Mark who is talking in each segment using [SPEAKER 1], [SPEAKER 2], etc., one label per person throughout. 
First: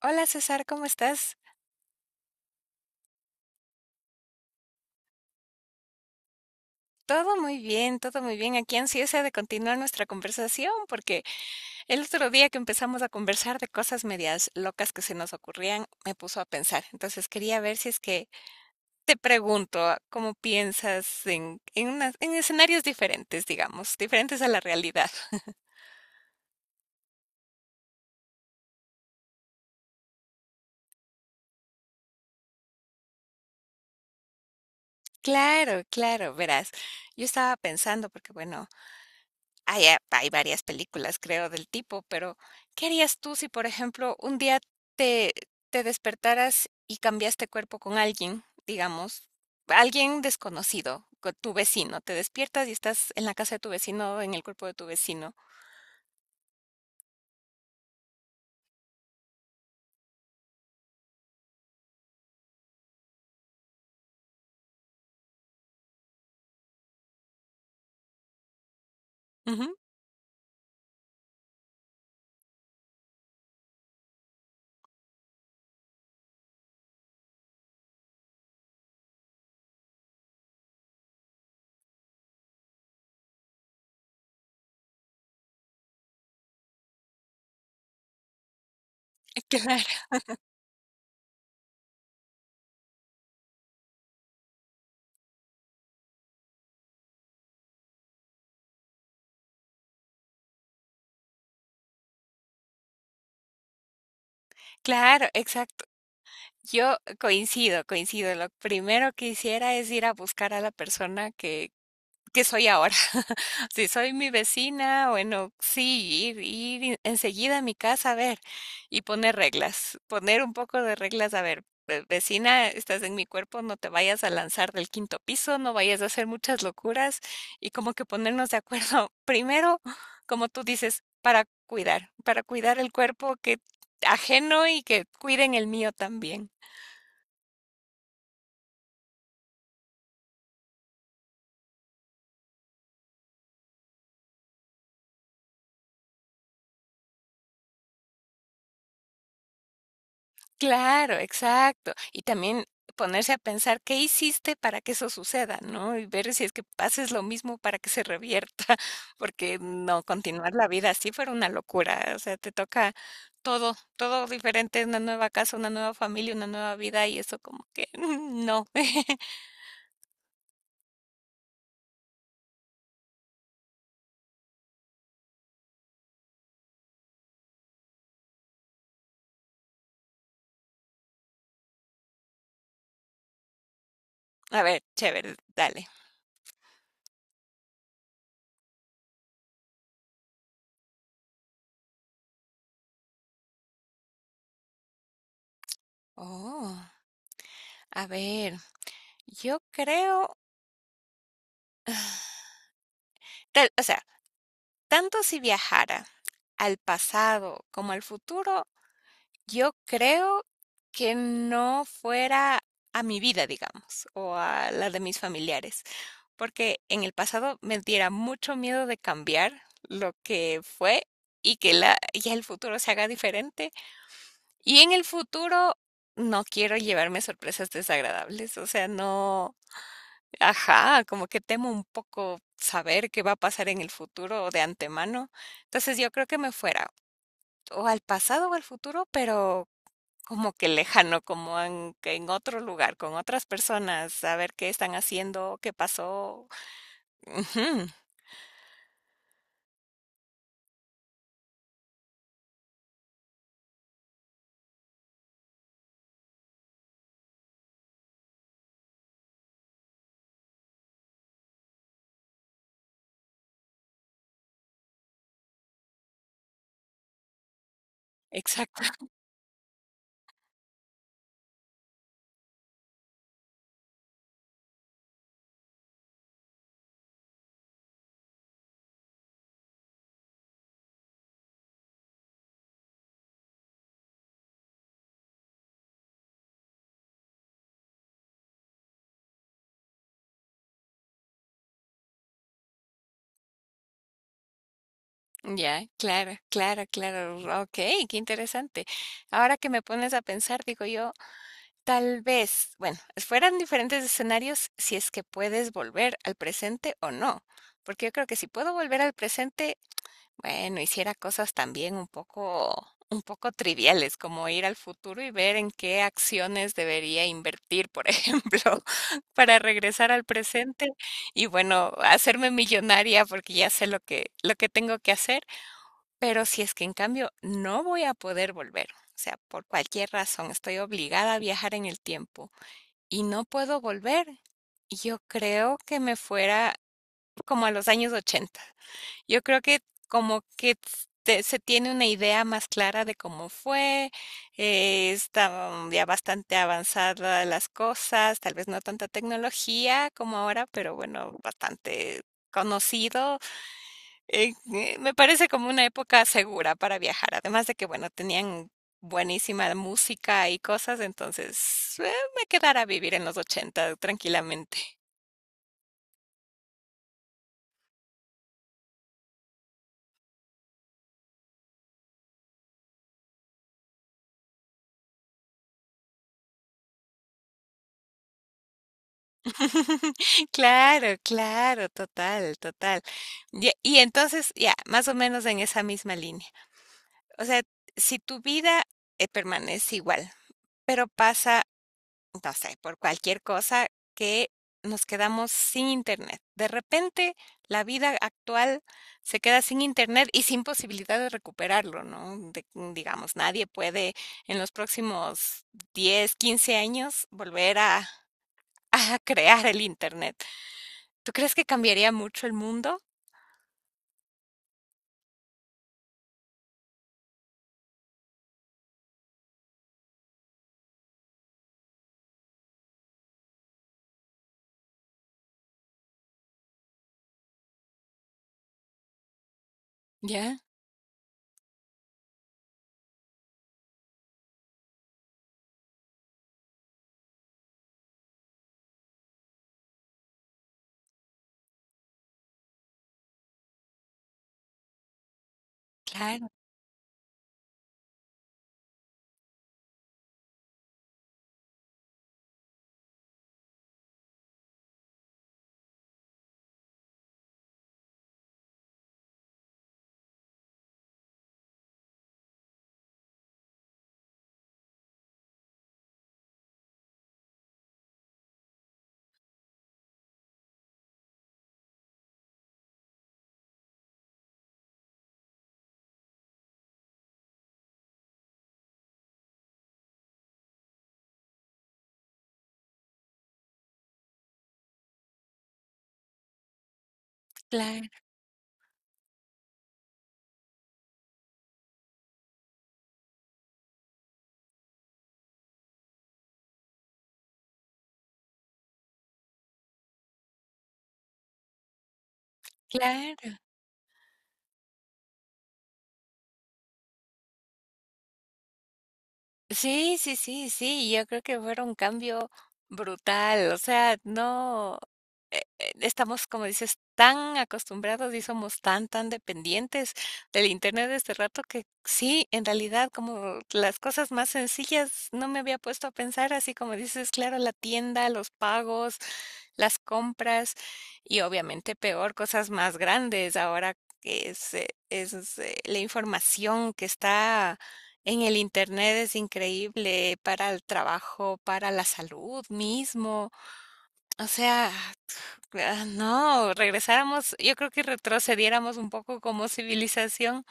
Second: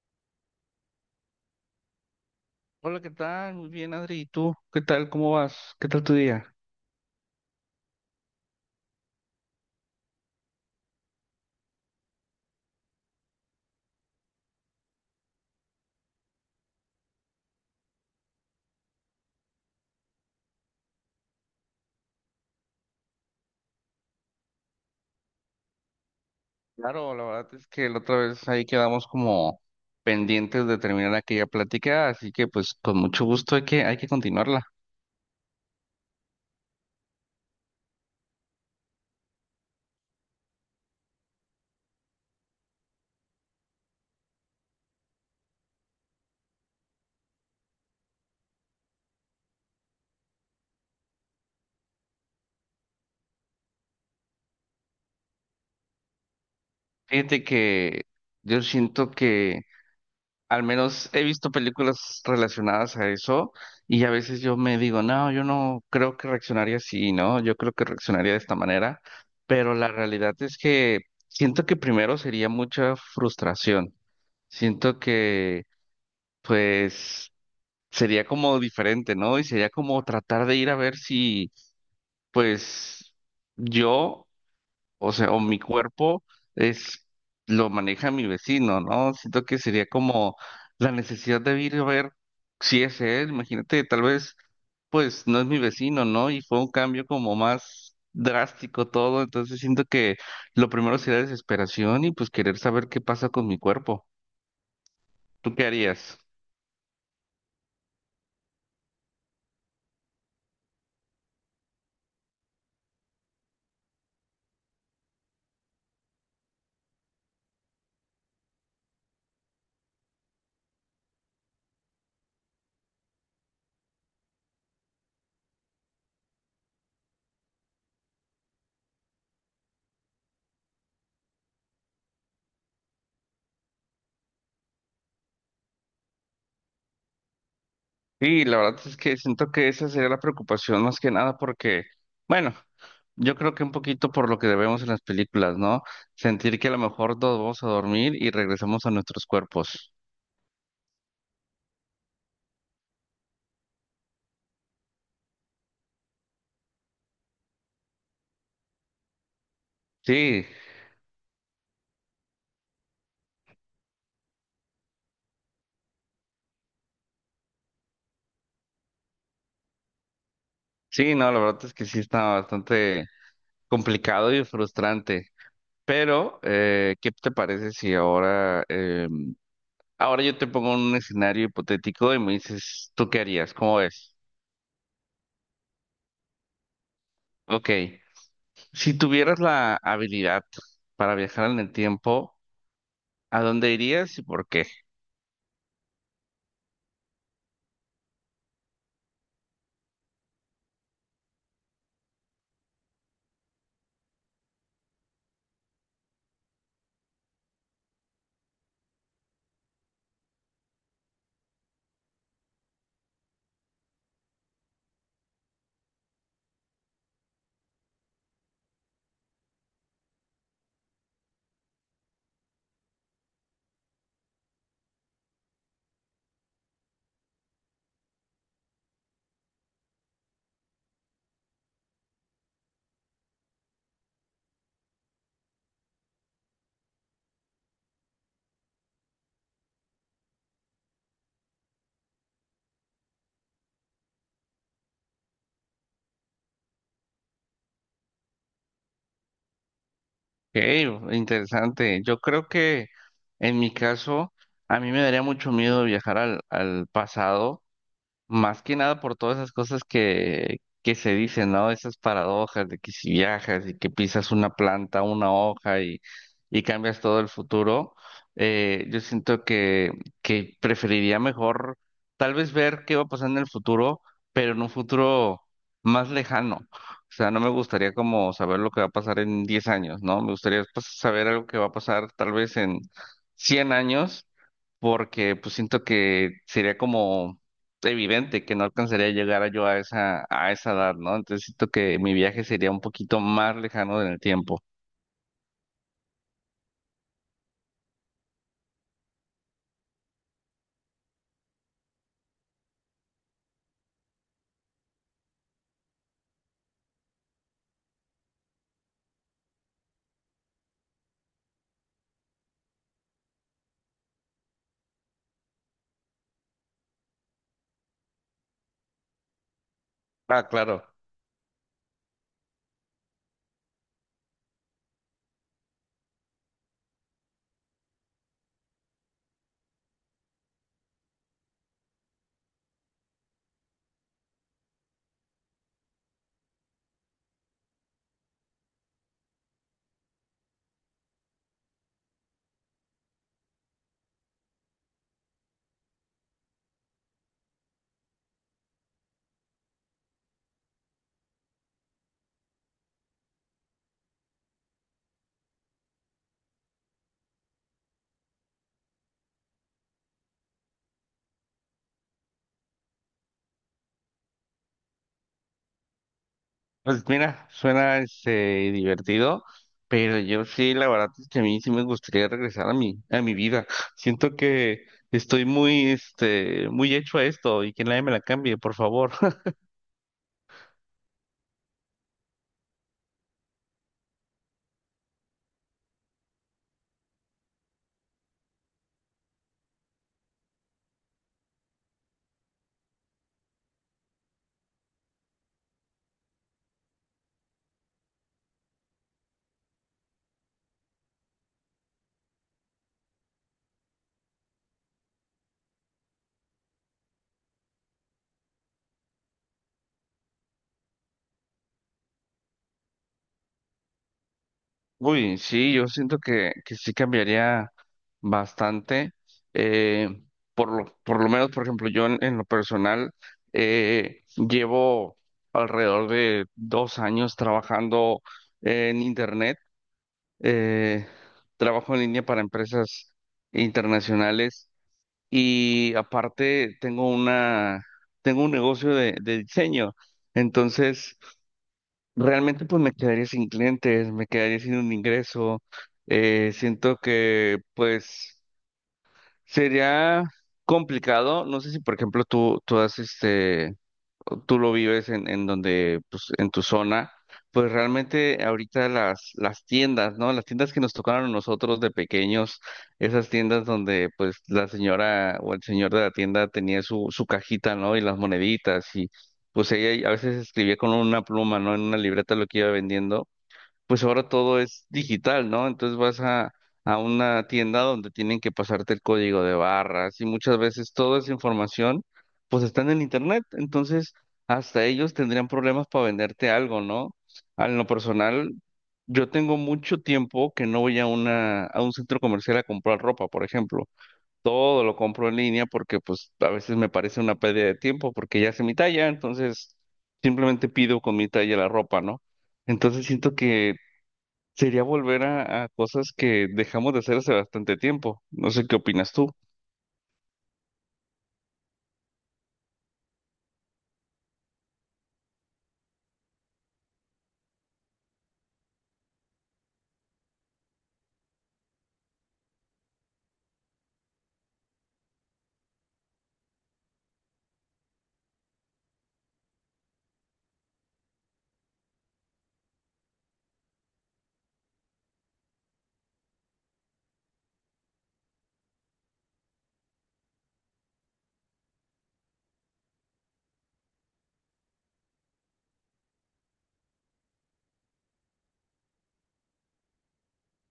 [SPEAKER 1] Hola César, ¿cómo estás?
[SPEAKER 2] Hola, ¿qué tal? Muy bien, Adri. ¿Y tú? ¿Qué tal? ¿Cómo vas? ¿Qué tal tu día?
[SPEAKER 1] Todo muy bien, todo muy bien. Aquí ansiosa de continuar nuestra conversación porque el otro día que empezamos a conversar de cosas medias locas que se nos ocurrían, me puso a pensar. Entonces quería ver si es que te pregunto cómo piensas unas- en escenarios diferentes, digamos, diferentes a la realidad.
[SPEAKER 2] Claro, la verdad es que la otra vez ahí quedamos como pendientes de terminar aquella plática, así que pues con mucho gusto hay que continuarla.
[SPEAKER 1] Claro, claro, verás. Yo estaba pensando porque, bueno, hay a hay varias películas, creo, del tipo, pero ¿qué harías tú si, por ejemplo, un día te te despertaras y cambiaste cuerpo con alguien, digamos, alguien desconocido, con tu vecino? Te despiertas y estás en la casa de tu vecino, en el cuerpo de tu vecino.
[SPEAKER 2] Fíjate que yo siento que al menos he visto películas relacionadas a eso y a veces yo me digo, no, yo no creo que reaccionaría así, ¿no? Yo creo que reaccionaría de esta manera, pero
[SPEAKER 1] Ujú.
[SPEAKER 2] la realidad es que siento que primero sería mucha frustración. Siento que pues sería como diferente, ¿no? Y sería como tratar de ir a ver si, pues, yo, o sea, o mi cuerpo es, lo maneja mi vecino, ¿no? Siento que sería
[SPEAKER 1] Claro,
[SPEAKER 2] como la necesidad de ir a ver si es él, imagínate, tal vez, pues, no es mi vecino, ¿no? Y fue un cambio como más drástico todo, entonces siento que lo primero sería desesperación y pues querer saber qué pasa con mi cuerpo.
[SPEAKER 1] claro,
[SPEAKER 2] ¿Tú qué
[SPEAKER 1] exacto.
[SPEAKER 2] harías?
[SPEAKER 1] Yo coincido, coincido. Lo primero que hiciera es ir a buscar a la persona que soy ahora. Si soy mi vecina, bueno, sí, ir, ir en- enseguida a mi casa a ver y poner reglas, poner un poco de reglas, a ver, ve- vecina, estás en mi cuerpo, no te vayas a lanzar del quinto piso, no vayas a hacer muchas locuras y como que ponernos de acuerdo, primero, como tú dices, para cuidar el cuerpo que ajeno y que cuiden el mío también.
[SPEAKER 2] Sí, la verdad es que siento que esa sería la preocupación más que nada porque, bueno, yo creo que un poquito por lo que debemos en las películas, ¿no? Sentir que a lo mejor nos vamos a dormir y regresamos a nuestros cuerpos.
[SPEAKER 1] Claro, exacto. Y también ponerse a pensar qué hiciste para que eso suceda, ¿no? Y ver si es que haces lo mismo para que se revierta, porque no,
[SPEAKER 2] Sí,
[SPEAKER 1] continuar la vida así fuera una locura. O sea, te toca todo, todo diferente, una nueva casa, una nueva familia, una nueva vida, y eso como que no.
[SPEAKER 2] sí, no, la verdad es que sí está bastante complicado y frustrante. Pero, ¿qué te parece si ahora, ahora yo te pongo un escenario hipotético y me dices, ¿tú qué harías? ¿Cómo ves?
[SPEAKER 1] A ver, chévere, dale.
[SPEAKER 2] Ok, si tuvieras la habilidad para viajar en el tiempo, ¿a dónde irías y por qué?
[SPEAKER 1] Oh, a ver, yo creo, tal- o sea, tanto si viajara al pasado como al futuro, yo creo que no fuera a mi vida, digamos, o a la de mis familiares, porque en el pasado me diera mucho miedo de cambiar lo que fue y que la, ya el futuro se haga diferente. Y en el futuro no quiero llevarme sorpresas desagradables, o sea, no, ajá, como que temo un poco saber qué va a pasar en el futuro de antemano. Entonces yo creo que me fuera o al pasado o al futuro, pero como que lejano, como en, que en otro lugar, con otras personas, saber qué están haciendo, qué pasó. Ujú.
[SPEAKER 2] Ok, interesante. Yo creo que en mi caso, a mí me daría mucho miedo viajar al pasado. Más que nada por todas esas cosas que se dicen, ¿no? Esas paradojas de que si viajas y que pisas una planta, una hoja y cambias todo el futuro,
[SPEAKER 1] Exacto.
[SPEAKER 2] yo siento que preferiría mejor tal vez ver qué va a pasar en el futuro, pero en un futuro más lejano. O sea, no me gustaría como saber lo que va a pasar en 10 años, ¿no? Me gustaría pues, saber algo que va a pasar tal vez en 100 años porque pues siento que sería como evidente que no alcanzaría a llegar yo a esa edad, ¿no? Entonces siento que mi viaje sería un poquito más lejano en el tiempo.
[SPEAKER 1] Ya, claro, claro, claro. Ok, qué interesante. Ahora que me pones a pensar, digo yo, tal vez, bueno, fueran diferentes escenarios si es que puedes volver al presente o no. Porque yo creo que si puedo volver al presente, bueno, hiciera cosas también un poco triviales, como ir al futuro y ver en qué acciones debería invertir, por ejemplo, para regresar al
[SPEAKER 2] Ah, claro.
[SPEAKER 1] presente y bueno, hacerme millonaria porque ya sé lo que tengo que hacer. Pero si es que en cambio no voy a poder volver, o sea, por cualquier razón estoy obligada a viajar en el tiempo y no puedo volver, yo creo que me fuera como a los años 80. Yo creo que como que te- se tiene una idea más clara de cómo fue, estaban ya bastante avanzadas las cosas, tal vez no tanta tecnología como ahora, pero bueno, bastante conocido. Me parece como una época segura para viajar, además de que, bueno, tenían buenísima música y cosas, entonces me quedara a vivir en los 80 tranquilamente.
[SPEAKER 2] Pues mira, suena este divertido, pero yo sí, la verdad es que a mí sí me gustaría regresar a mi vida. Siento que estoy muy, este, muy hecho a esto y que nadie me la cambie, por favor.
[SPEAKER 1] Claro, claro, total, total. Ya, y entonces, ya, más o menos en esa misma línea. O sea, si tu vida, permanece igual, pero pasa, no sé, por cualquier cosa que nos quedamos sin internet. De repente, la vida actual se queda sin internet y sin posibilidad de recuperarlo, ¿no? De- digamos, nadie puede en los próximos 10, 15 años volver a, a crear el internet. ¿Tú crees que cambiaría mucho el mundo?
[SPEAKER 2] Uy, sí, yo siento que sí cambiaría bastante. eh, por lo, por lo menos, por ejemplo, yo en lo personal llevo alrededor de 2 años trabajando en internet.
[SPEAKER 1] Ya.
[SPEAKER 2] eh, Trabajo en línea para empresas internacionales y aparte tengo una, tengo un negocio de diseño. Entonces, realmente pues me quedaría sin clientes, me quedaría sin un ingreso.
[SPEAKER 1] Claro,
[SPEAKER 2] Siento que pues sería complicado. No sé si por ejemplo tú has este, tú lo vives en donde, pues, en tu zona, pues realmente ahorita las tiendas, ¿no? Las tiendas que nos tocaron a nosotros de pequeños, esas tiendas donde, pues, la señora o el señor de la tienda tenía su, su cajita, ¿no? Y las moneditas y, pues, ella a veces escribía con una pluma, ¿no? En una libreta lo que iba vendiendo pues ahora todo es digital, ¿no? Entonces vas a una tienda donde tienen que pasarte el código de barras y muchas veces toda esa información pues está en el internet, entonces hasta ellos tendrían problemas para venderte algo, ¿no? A lo
[SPEAKER 1] claro,
[SPEAKER 2] personal, yo tengo mucho tiempo que no voy a una, a un centro comercial a comprar ropa, por ejemplo. Todo lo compro en línea porque pues a veces me parece una pérdida de tiempo porque ya sé mi talla, entonces simplemente pido con mi talla la ropa, ¿no? Entonces siento
[SPEAKER 1] claro.
[SPEAKER 2] que sería volver a cosas que dejamos de hacer hace bastante tiempo. No sé qué opinas tú.
[SPEAKER 1] Sí, sí, sí, sí, yo creo que fuera un cambio brutal, o sea, no estamos, como dices, tan acostumbrados y somos tan dependientes del internet de este rato que sí, en realidad, como las cosas más sencillas, no me había puesto a pensar, así como dices, claro, la tienda, los pagos, las compras y obviamente peor, cosas más grandes ahora que es, es la información que está en el internet es increíble para el trabajo, para la salud mismo. O sea, ah, no, regresáramos, yo creo que retrocediéramos un poco como civilización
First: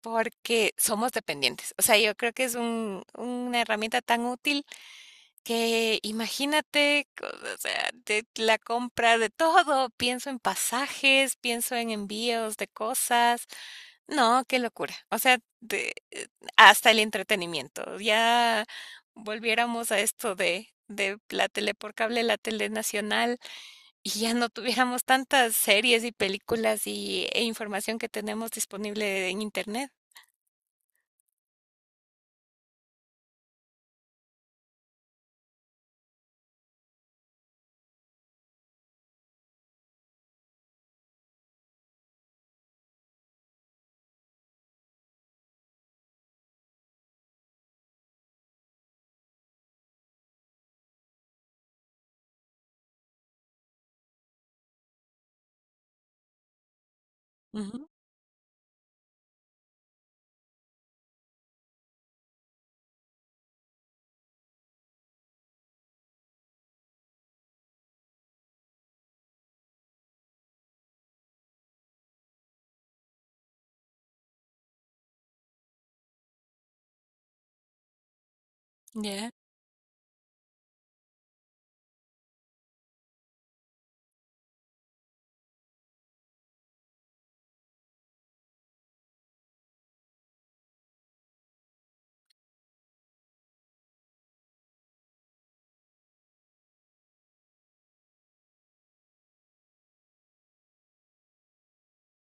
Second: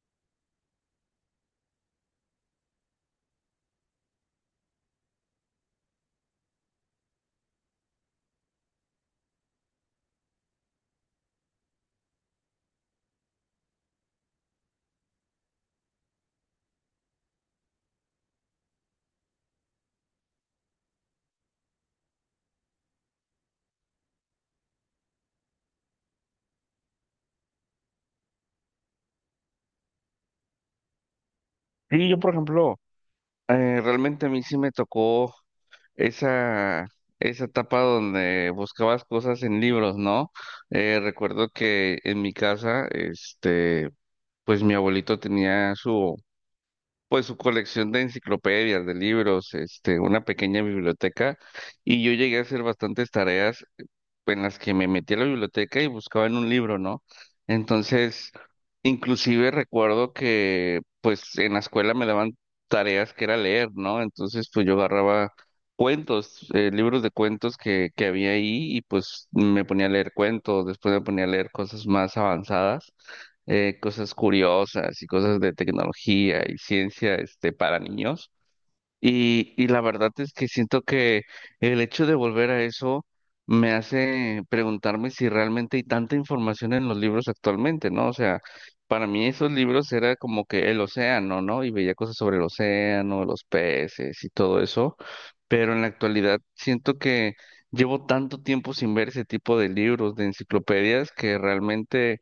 [SPEAKER 1] porque somos dependientes. O sea, yo creo que es un, una herramienta tan útil que imagínate, co- o sea, de la compra de todo. Pienso en pasajes, pienso en envíos de cosas, no, qué locura. O sea, de- hasta el entretenimiento. Ya volviéramos a esto de la tele por cable, la tele nacional, y ya no tuviéramos tantas series y películas y, e información que tenemos disponible en internet.
[SPEAKER 2] Sí, yo, por ejemplo, realmente a mí sí me tocó esa, esa etapa donde buscabas cosas en libros, ¿no? Recuerdo que en mi casa, este, pues mi abuelito tenía su, pues su colección de enciclopedias, de libros, este, una pequeña biblioteca, y yo llegué a hacer bastantes tareas en las que me metí a la biblioteca y buscaba en un libro, ¿no?
[SPEAKER 1] Ujú.
[SPEAKER 2] Entonces, inclusive recuerdo que pues en la escuela me daban tareas que era leer, ¿no? Entonces, pues yo agarraba cuentos, libros de cuentos que había ahí y pues me ponía a leer cuentos, después me ponía a leer cosas más avanzadas. Cosas curiosas y cosas de tecnología y ciencia, este, para niños.
[SPEAKER 1] Ya.
[SPEAKER 2] Y la verdad es que siento que el hecho de volver a eso me hace preguntarme si realmente hay tanta información en los libros actualmente, ¿no? O sea, para mí esos libros era como que el océano, ¿no? Y veía cosas sobre el océano, los peces y todo eso, pero en la actualidad siento que llevo tanto tiempo sin ver ese tipo de libros, de enciclopedias, que realmente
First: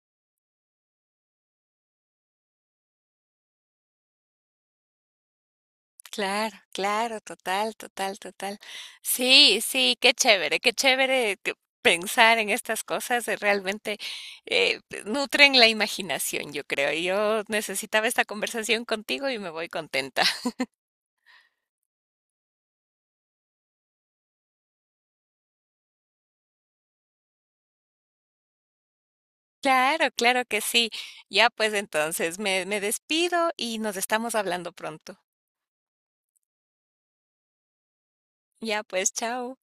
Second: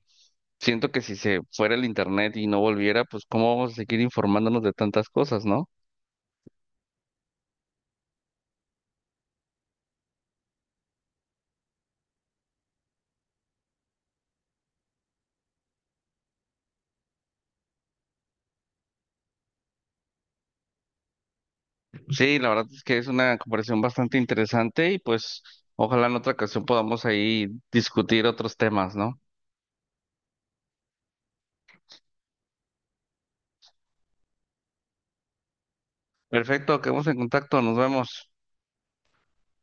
[SPEAKER 2] siento que si se fuera el internet y no volviera, pues ¿cómo vamos a seguir informándonos de tantas cosas, ¿no?
[SPEAKER 1] Claro, claro, total, total, total. Sí, sí, qué chévere que pensar en estas cosas, realmente nutren la imaginación, yo creo. Yo necesitaba esta conversación contigo y me voy contenta.
[SPEAKER 2] Sí, la verdad es que es una comparación bastante interesante y pues ojalá en otra ocasión podamos ahí discutir otros temas, ¿no?
[SPEAKER 1] Claro, claro que sí. Ya pues entonces me despido y nos estamos hablando pronto.
[SPEAKER 2] Perfecto, quedamos en contacto, nos vemos.
[SPEAKER 1] Ya pues, chao.